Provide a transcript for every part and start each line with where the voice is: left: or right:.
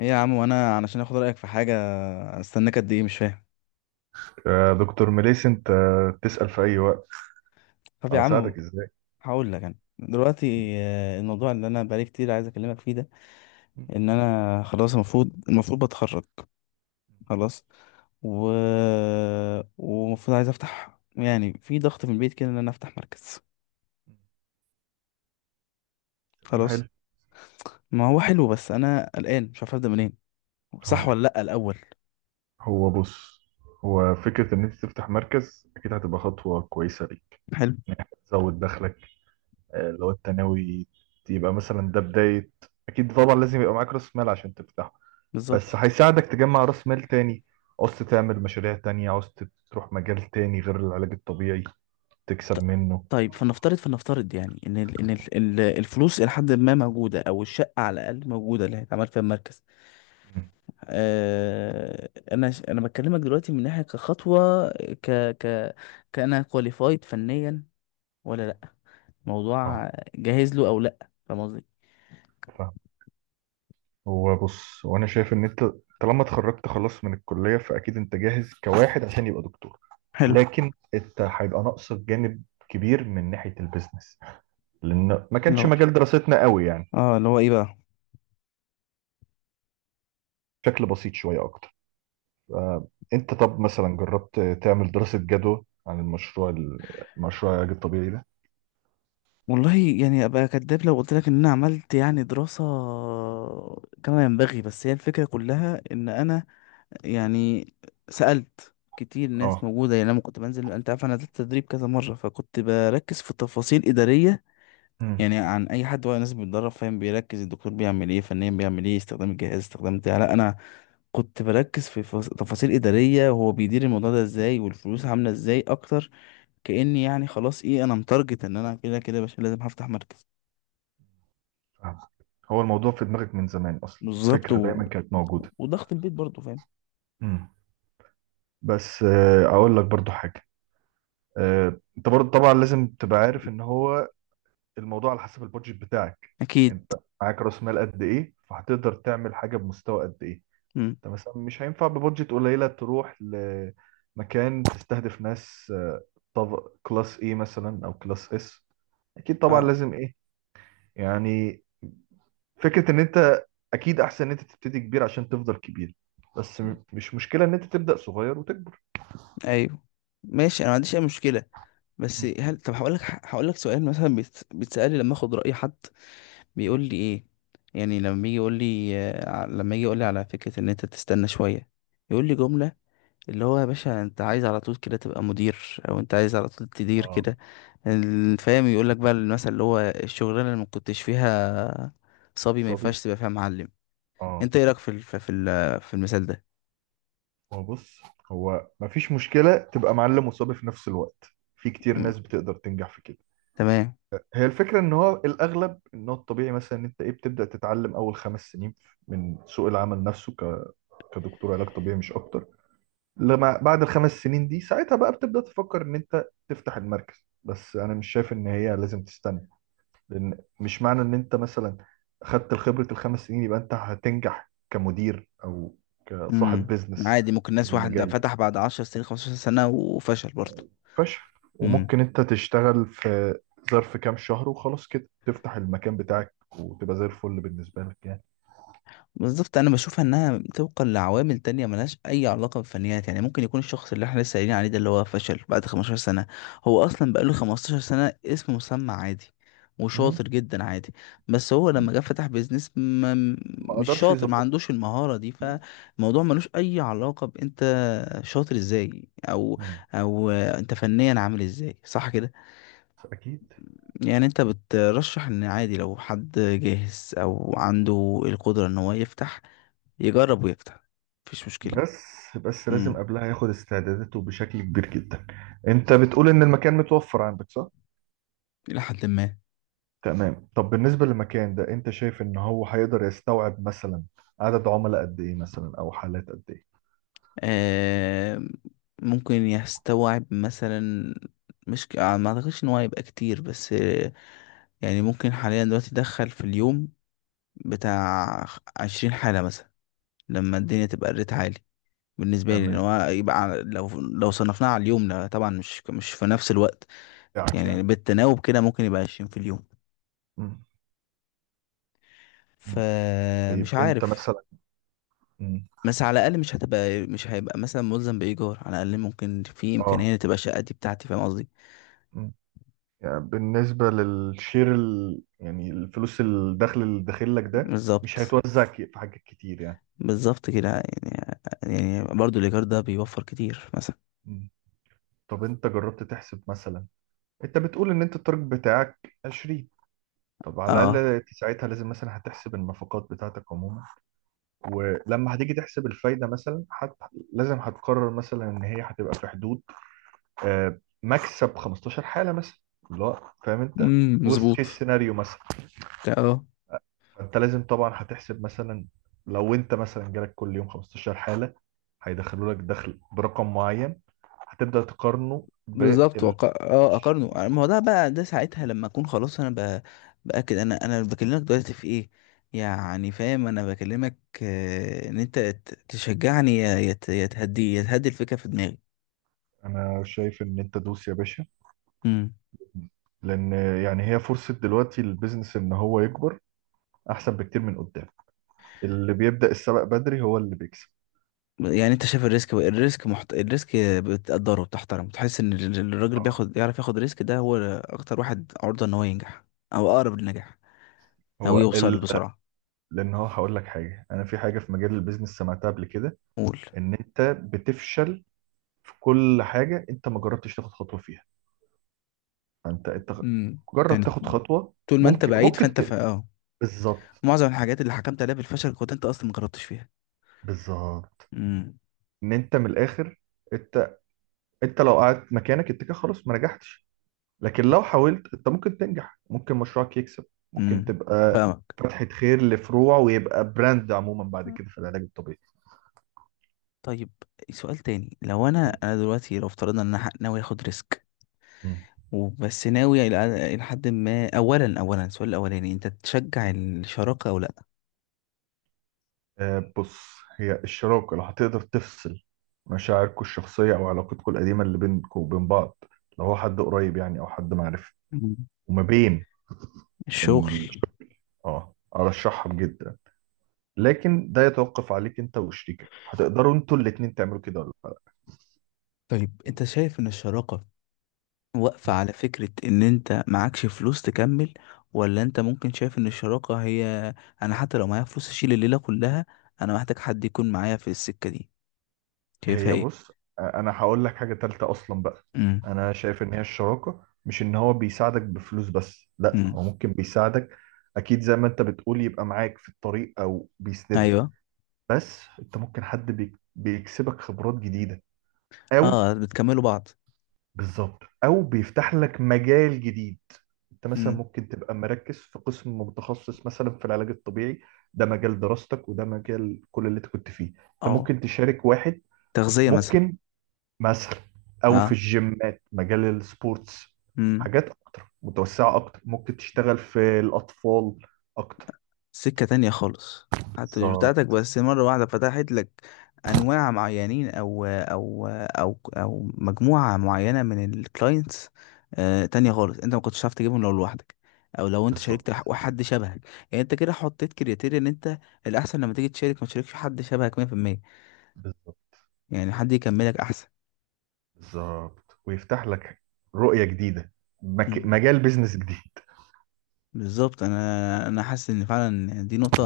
left: ايه يا عم، وانا علشان اخد رايك في حاجه استناك قد ايه، مش فاهم.
right: يا دكتور مليس، انت تسأل في اي وقت.
left: طب يا عم،
right: اساعدك ازاي؟
left: هقول لك انا دلوقتي الموضوع اللي انا بقالي كتير عايز اكلمك فيه ده، ان انا خلاص، المفروض بتخرج خلاص، و ومفروض عايز افتح، يعني في ضغط في البيت كده ان انا افتح مركز.
right: كلام
left: خلاص.
right: حلو.
left: ما هو حلو، بس انا قلقان مش عارف ابدا منين، صح
right: اه
left: ولا لا الاول؟
right: هو بص، هو فكرة ان انت تفتح مركز اكيد هتبقى خطوة كويسة ليك.
left: حلو.
right: يعني هتزود دخلك. لو انت ناوي، يبقى مثلا ده بداية. اكيد طبعا لازم يبقى معاك راس مال عشان تفتحه. بس
left: بالظبط.
right: هيساعدك تجمع راس مال تاني. عوزت تعمل مشاريع تانية، عوزت تروح مجال تاني غير العلاج الطبيعي تكسب
left: ط-
right: منه.
left: طيب، فلنفترض يعني ان الفلوس الى حد ما موجوده، او الشقه على الاقل موجوده اللي هيتعمل فيها المركز. انا بكلمك دلوقتي من ناحيه كخطوه، ك ك كأنا كواليفايد فنيا ولا لا،
right: اه
left: موضوع جاهز له او لا، فاهم قصدي؟
right: هو بص، وانا شايف ان انت طالما اتخرجت خلاص من الكليه فاكيد انت جاهز كواحد عشان يبقى دكتور.
left: حلو.
right: لكن انت هيبقى ناقصك جانب كبير من ناحيه البيزنس، لان ما
left: لا.
right: كانش مجال دراستنا قوي يعني.
left: اه، اللي هو ايه بقى؟
right: بشكل بسيط شويه اكتر. آه، انت طب مثلا جربت تعمل دراسه جدوى عن المشروع، المشروع العلاج الطبيعي ده؟
left: والله، يعني ابقى كداب لو قلت لك ان انا عملت يعني دراسة كما ينبغي، بس هي الفكرة كلها ان انا يعني سألت كتير
right: اه.
left: ناس موجودة، يعني لما كنت بنزل انت عارف انا نزلت تدريب كذا مرة، فكنت بركز في تفاصيل إدارية.
right: امم
left: يعني عن اي حد وهو ناس بيتدرب فاهم بيركز الدكتور بيعمل ايه فنيا، بيعمل ايه، استخدام الجهاز، استخدام بتاع، لا انا كنت بركز في تفاصيل إدارية، وهو بيدير الموضوع ده ازاي والفلوس عاملة ازاي اكتر، كأني يعني خلاص، ايه، انا متارجت ان انا كده كده يا باشا لازم هفتح مركز.
right: فاهم. هو الموضوع في دماغك من زمان، اصلا
left: بالظبط.
right: الفكره
left: و...
right: دايما كانت موجوده.
left: وضغط البيت برضه، فاهم.
right: امم بس اقول لك برضو حاجه. انت برضو طبعا لازم تبقى عارف ان هو الموضوع على حسب البادجت بتاعك.
left: اكيد.
right: انت معاك راس مال قد ايه فهتقدر تعمل حاجه بمستوى قد ايه.
left: مم.
right: انت مثلا مش هينفع ببادجت قليله تروح لمكان تستهدف ناس، طب كلاس ايه مثلا او كلاس اس. اكيد طبعا
left: اه.
right: لازم ايه يعني. فكره ان انت اكيد احسن ان انت تبتدي كبير عشان تفضل كبير. بس مش مشكله ان انت تبدا صغير وتكبر.
left: ايوه. ماشي، انا ما عنديش اي مشكلة. بس
right: مم.
left: هل، طب هقول لك سؤال مثلا، بيتسألي لما اخد رأي حد،
right: مم.
left: بيقول لي ايه؟ يعني لما يجي يقول لي على فكرة ان انت تستنى شوية، يقول لي جملة، اللي هو يا باشا انت عايز على طول كده تبقى مدير، او انت عايز على طول تدير
right: اه.
left: كده. فاهم، يقول لك بقى المثل، اللي هو الشغلانة اللي ما كنتش فيها صبي، ما ينفعش
right: صبي.
left: تبقى فيها معلم.
right: اه.
left: انت ايه رأيك في المثال ده؟
right: هو بص، هو مفيش مشكلة تبقى معلم وصبي في نفس الوقت. في كتير
left: مم.
right: ناس بتقدر تنجح في كده.
left: تمام.
right: هي الفكرة ان هو الاغلب ان هو الطبيعي مثلا ان انت ايه بتبدأ تتعلم اول خمس سنين من سوق العمل نفسه كدكتور علاج طبيعي مش اكتر. لما بعد الخمس سنين دي ساعتها بقى بتبدأ تفكر ان انت تفتح المركز، بس انا مش شايف ان هي لازم تستنى. لان مش معنى ان انت مثلا خدت خبرة الخمس سنين يبقى انت هتنجح كمدير او كصاحب
left: امم
right: بيزنس
left: عادي، ممكن
right: في
left: ناس، واحد
right: المجال ده
left: فتح بعد 10 سنين، 15 سنة، وفشل برضه.
right: فشخ. وممكن انت تشتغل في ظرف كام شهر وخلاص كده تفتح المكان بتاعك وتبقى زي الفل بالنسبة لك يعني.
left: بالظبط، انا بشوف انها طبقا لعوامل تانية، ملهاش اي علاقة بالفنيات، يعني ممكن يكون الشخص اللي احنا لسه قايلين عليه ده اللي هو فشل بعد 15 سنة، هو اصلا بقاله 15 سنة اسم مسمى عادي،
right: مم.
left: وشاطر جدا عادي، بس هو لما
right: مم.
left: جه فتح بيزنس ما،
right: ما
left: مش
right: اقدرش
left: شاطر ما
right: يظبط.
left: عندوش المهارة دي،
right: مم.
left: فالموضوع ملوش اي علاقة بانت شاطر ازاي، او
right: مم.
left: او انت فنيا عامل ازاي، صح كده؟
right: اكيد.
left: يعني انت بترشح ان عادي لو حد جاهز او عنده القدرة ان هو يفتح، يجرب ويفتح، مفيش مشكلة.
right: بس بس لازم
left: امم
right: قبلها ياخد استعداداته بشكل كبير جدا. انت بتقول ان المكان متوفر عندك، صح؟
left: الى حد ما.
right: تمام. طب بالنسبة للمكان ده انت شايف ان هو هيقدر يستوعب مثلا عدد عملاء قد ايه مثلا او حالات قد ايه؟
left: آه ممكن يستوعب مثلا، مش ك- آه، ما اعتقدش ان هو هيبقى كتير، بس يعني ممكن حاليا دلوقتي يدخل في اليوم بتاع 20 حالة مثلا، لما الدنيا تبقى الريت عالي. بالنسبة لي ان
right: تمام.
left: هو يبقى لو صنفناه على اليوم، لا طبعا، مش في نفس الوقت.
right: بتاعك
left: يعني
right: يعني.
left: بالتناوب كده ممكن يبقى 20 في اليوم،
right: مم. مم.
left: فمش
right: طيب انت
left: عارف.
right: مثلا. مم.
left: بس على الاقل مش هيبقى مثلا ملزم بايجار، على الاقل ممكن في
right: اه.
left: امكانيه تبقى الشقه دي بتاعتي، فاهم قصدي؟
right: يعني بالنسبة للشير يعني الفلوس الدخل اللي داخل لك ده مش
left: بالظبط.
right: هيتوزع في حاجات كتير يعني.
left: بالظبط كده، يعني برضو الايجار ده بيوفر كتير مثلا.
right: مم. طب انت جربت تحسب مثلا، انت بتقول ان انت التارجت بتاعك 20. طب على الأقل
left: اه.
right: انت ساعتها لازم مثلا هتحسب النفقات بتاعتك عموما. ولما هتيجي تحسب الفايدة مثلا لازم هتقرر مثلا ان هي هتبقى في حدود، مكسب 15 حالة مثلا، اللي هو فاهم انت، وست
left: مظبوط.
right: كيس سيناريو مثلا.
left: اه
right: فانت لازم طبعا هتحسب مثلا لو انت مثلا جالك كل يوم 15 حالة هيدخلوا لك دخل برقم معين، هتبدأ تقارنه
left: بالظبط،
right: بال.
left: وق... اه اقارنه، ما هو ده بقى، ده ساعتها لما اكون خلاص، انا باكد، انا بكلمك دلوقتي في ايه، يعني فاهم، انا بكلمك ان انت تشجعني، يا تهدي الفكره في دماغي.
right: انا شايف ان انت دوس يا باشا،
left: امم
right: لان يعني هي فرصة دلوقتي للبيزنس ان هو يكبر احسن بكتير من قدام. اللي بيبدأ السبق بدري هو اللي بيكسب.
left: يعني انت شايف الريسك، بتقدره، بتحترمه، بتحس ان الراجل،
right: آه.
left: يعرف ياخد ريسك، ده هو اكتر واحد عرضة ان هو ينجح، او اقرب للنجاح، او
right: هو
left: يوصل
right: ال...
left: بسرعة.
right: لان هو هقول لك حاجة، انا في حاجة في مجال البيزنس سمعتها قبل كده،
left: قول.
right: ان انت بتفشل في كل حاجة انت ما جربتش تاخد خطوة فيها. انت
left: امم
right: جرب
left: يعني
right: تاخد خطوه.
left: طول ما انت
right: ممكن
left: بعيد
right: ممكن
left: فانت ف... اه
right: بالظبط.
left: معظم الحاجات اللي حكمت عليها بالفشل كنت انت اصلا ما جربتش فيها.
right: بالظبط
left: امم
right: ان انت من الاخر، انت انت لو قعدت مكانك انت كده خلاص ما نجحتش. لكن لو حاولت انت ممكن تنجح، ممكن مشروعك يكسب، ممكن
left: امم
right: تبقى
left: فاهمك.
right: فتحة خير لفروع ويبقى براند عموما بعد كده في العلاج الطبيعي.
left: طيب، سؤال تاني، لو انا دلوقتي، لو افترضنا ان انا ناوي اخد ريسك،
right: مم.
left: وبس ناوي إلى حد ما. اولا، السؤال الاولاني، انت تشجع الشراكة او لا؟
right: بص، هي الشراكة لو هتقدر تفصل مشاعركم الشخصية أو علاقتكم القديمة اللي بينكم وبين بعض، لو هو حد قريب يعني أو حد معرفة،
left: مم.
right: وما بين.
left: الشغل.
right: اه، ارشحهم جدا. لكن ده يتوقف عليك انت وشريكك هتقدروا انتوا الاتنين تعملوا كده ولا لا.
left: طيب، انت شايف ان الشراكة واقفة على فكرة ان انت معكش فلوس تكمل، ولا انت ممكن شايف ان الشراكة هي، انا حتى لو معايا فلوس اشيل الليلة كلها، انا محتاج حد يكون معايا في السكة دي، شايفها
right: هي
left: ايه؟
right: بص، انا هقول لك حاجة تالتة اصلا بقى.
left: امم.
right: انا شايف ان هي الشراكة مش ان هو بيساعدك بفلوس بس، لا
left: امم.
right: هو ممكن بيساعدك اكيد زي ما انت بتقول يبقى معاك في الطريق او بيسندك،
left: ايوه.
right: بس انت ممكن حد بيكسبك خبرات جديدة، او
left: اه، بتكملوا بعض.
right: بالظبط، او بيفتح لك مجال جديد. انت مثلا
left: امم.
right: ممكن تبقى مركز في قسم متخصص مثلا في العلاج الطبيعي، ده مجال دراستك وده مجال كل اللي انت كنت فيه، انت ممكن
left: اه،
right: تشارك واحد.
left: تغذية مثلا.
right: ممكن مثلا. او في
left: اه.
right: الجيمات مجال السبورتس،
left: امم.
right: حاجات اكتر متوسعة اكتر، ممكن تشتغل في الاطفال اكتر.
left: سكة تانية خالص، حتى مش بتاعتك،
right: بالظبط.
left: بس مرة واحدة فتحت لك أنواع معينين، أو مجموعة معينة من الكلاينتس تانية خالص، أنت ما كنتش عارف تجيبهم لو لوحدك، أو لو أنت شاركت
right: بالظبط.
left: حد شبهك. يعني أنت كده حطيت كريتيريا، إن أنت الأحسن لما تيجي تشارك ما تشاركش حد شبهك 100%،
right: بالظبط.
left: يعني حد يكملك أحسن.
right: بالظبط ويفتح لك رؤية جديدة،
left: مم.
right: مجال بيزنس جديد.
left: بالظبط، أنا حاسس إن فعلا دي نقطة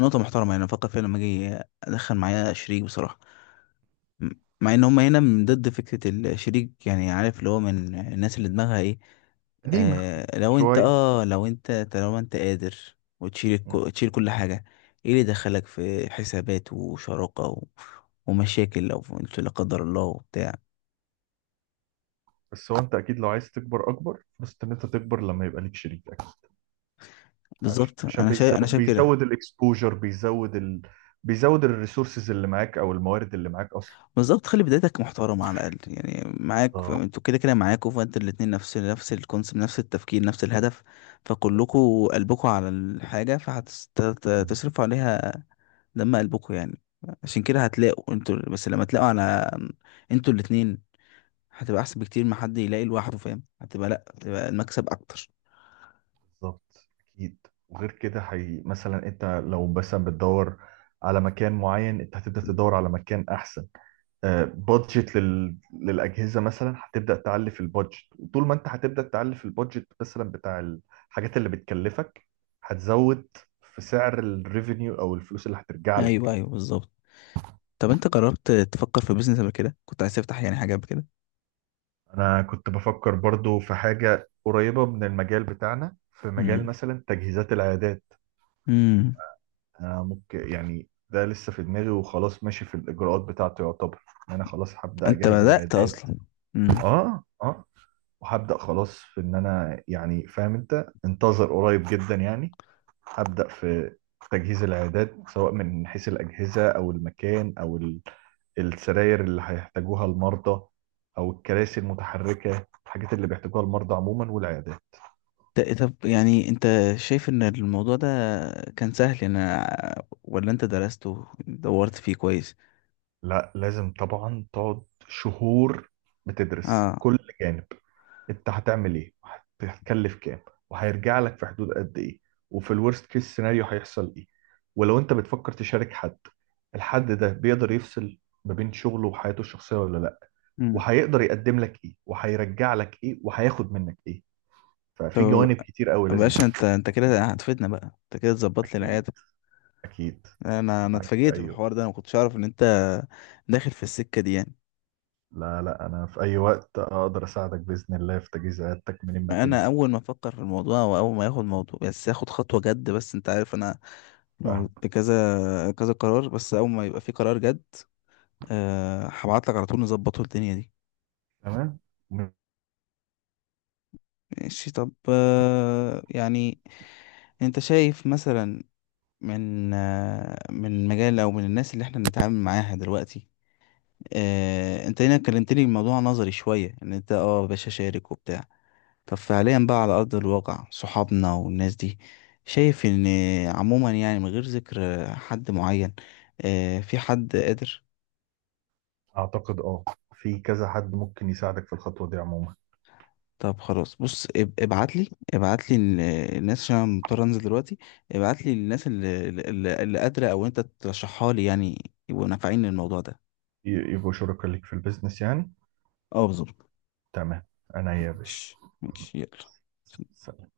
left: نقطة محترمة، يعني أفكر فيها لما أجي أدخل معايا شريك بصراحة. م- مع ان هم هنا من ضد فكرة الشريك، يعني عارف اللي هو من الناس اللي دماغها ايه.
right: قديمة شوية.
left: لو انت، طالما انت قادر وتشيل
right: مم.
left: تشيل كل حاجة، ايه اللي دخلك في حسابات وشراكة، و... ومشاكل لو انت لا قدر الله وبتاع.
right: بس هو انت اكيد لو عايز تكبر اكبر، بس ان انت تكبر لما يبقى ليك شريك.
left: بالظبط،
right: عشان
left: انا شايف كده.
right: بيزود الاكسبوجر، بيزود بيزود الريسورسز اللي معاك او الموارد اللي معاك اصلا.
left: بالظبط، خلي بدايتك محترمة على الأقل، يعني معاك،
right: بالظبط.
left: انتوا كده كده معاكوا، فانت الاتنين نفس الكونسيبت، نفس التفكير، نفس الهدف، فكلكوا قلبكوا على الحاجة فهتصرفوا عليها دم قلبكوا يعني. عشان كده هتلاقوا، انتوا بس لما تلاقوا على، انتوا الاتنين هتبقى احسن بكتير ما حد يلاقي لوحده، فاهم، لا، هتبقى المكسب اكتر.
right: بالظبط. اكيد. وغير كده مثلا انت لو مثلا بتدور على مكان معين انت هتبدا تدور على مكان احسن. آه، بادجت للاجهزه مثلا هتبدا تعلي في البادجت، وطول ما انت هتبدا تعلي في البادجت مثلا بتاع الحاجات اللي بتكلفك هتزود في سعر الريفينيو او الفلوس اللي هترجع
left: ايوه،
right: لك.
left: ايوه، بالظبط. طب انت جربت تفكر في بيزنس قبل كده، كنت عايز تفتح يعني حاجه قبل كده؟
right: انا كنت بفكر برضو في حاجة قريبة من المجال بتاعنا في مجال
left: امم.
right: مثلا تجهيزات العيادات.
left: امم.
right: انا ممكن يعني ده لسه في دماغي وخلاص ماشي في الاجراءات بتاعته، يعتبر ان انا خلاص هبدأ
left: انت
right: اجهز
left: بدأت
right: العيادات.
left: اصلا. امم
right: اه. اه. وهبدأ خلاص في ان انا يعني فاهم انت، انتظر قريب جدا يعني. هبدأ في تجهيز العيادات سواء من حيث الأجهزة أو المكان أو السراير اللي هيحتاجوها المرضى، أو الكراسي المتحركة، الحاجات اللي بيحتاجوها المرضى عموما والعيادات.
left: طب يعني، انت شايف ان الموضوع ده كان سهل انا، ولا انت درسته دورت فيه كويس؟
right: لا، لازم طبعا تقعد شهور بتدرس
left: اه.
right: كل جانب. انت هتعمل ايه هتكلف كام، وهيرجع لك في حدود قد ايه، وفي الورست كيس سيناريو هيحصل ايه. ولو انت بتفكر تشارك حد، الحد ده بيقدر يفصل ما بين شغله وحياته الشخصية ولا لا، وهيقدر يقدم لك ايه وهيرجع لك ايه وهياخد منك ايه.
left: طب
right: ففي جوانب كتير قوي
left: يا
right: لازم.
left: باشا، انت كده هتفيدنا بقى، انت كده تظبط لي
right: اكيد.
left: العياده.
right: اكيد.
left: انا
right: معاك في
left: اتفاجئت
right: اي
left: بالحوار ده،
right: وقت.
left: انا ما كنتش اعرف ان انت داخل في السكه دي يعني.
right: لا لا، انا في اي وقت اقدر اساعدك باذن الله في تجهيز عيادتك من ما تنوي.
left: انا اول ما افكر في الموضوع، واول ما ياخد موضوع بس ياخد خطوه جد، بس انت عارف انا موجود كذا كذا قرار، بس اول ما يبقى في قرار جد، أه هبعت لك على طول نظبطه الدنيا دي.
right: تمام.
left: ماشي. طب، يعني انت شايف مثلا، من مجال، او من الناس اللي احنا بنتعامل معاها دلوقتي، انت هنا كلمتني الموضوع نظري شوية ان انت يا باشا شارك وبتاع. طب فعليا بقى على ارض الواقع، صحابنا والناس دي شايف ان، عموما يعني من غير ذكر حد معين، في حد قادر؟
right: اعتقد، في كذا حد ممكن يساعدك في الخطوه دي عموما.
left: طب خلاص، بص ابعت لي الناس، عشان انا مضطر انزل دلوقتي. ابعت لي الناس اللي قادرة، او انت ترشحها لي، يعني يبقوا نافعين للموضوع ده.
right: يبقوا شركاء ليك في البيزنس يعني.
left: اه، بالظبط.
right: تمام. انا يا
left: ماشي، ماشي، يلا.
right: باشا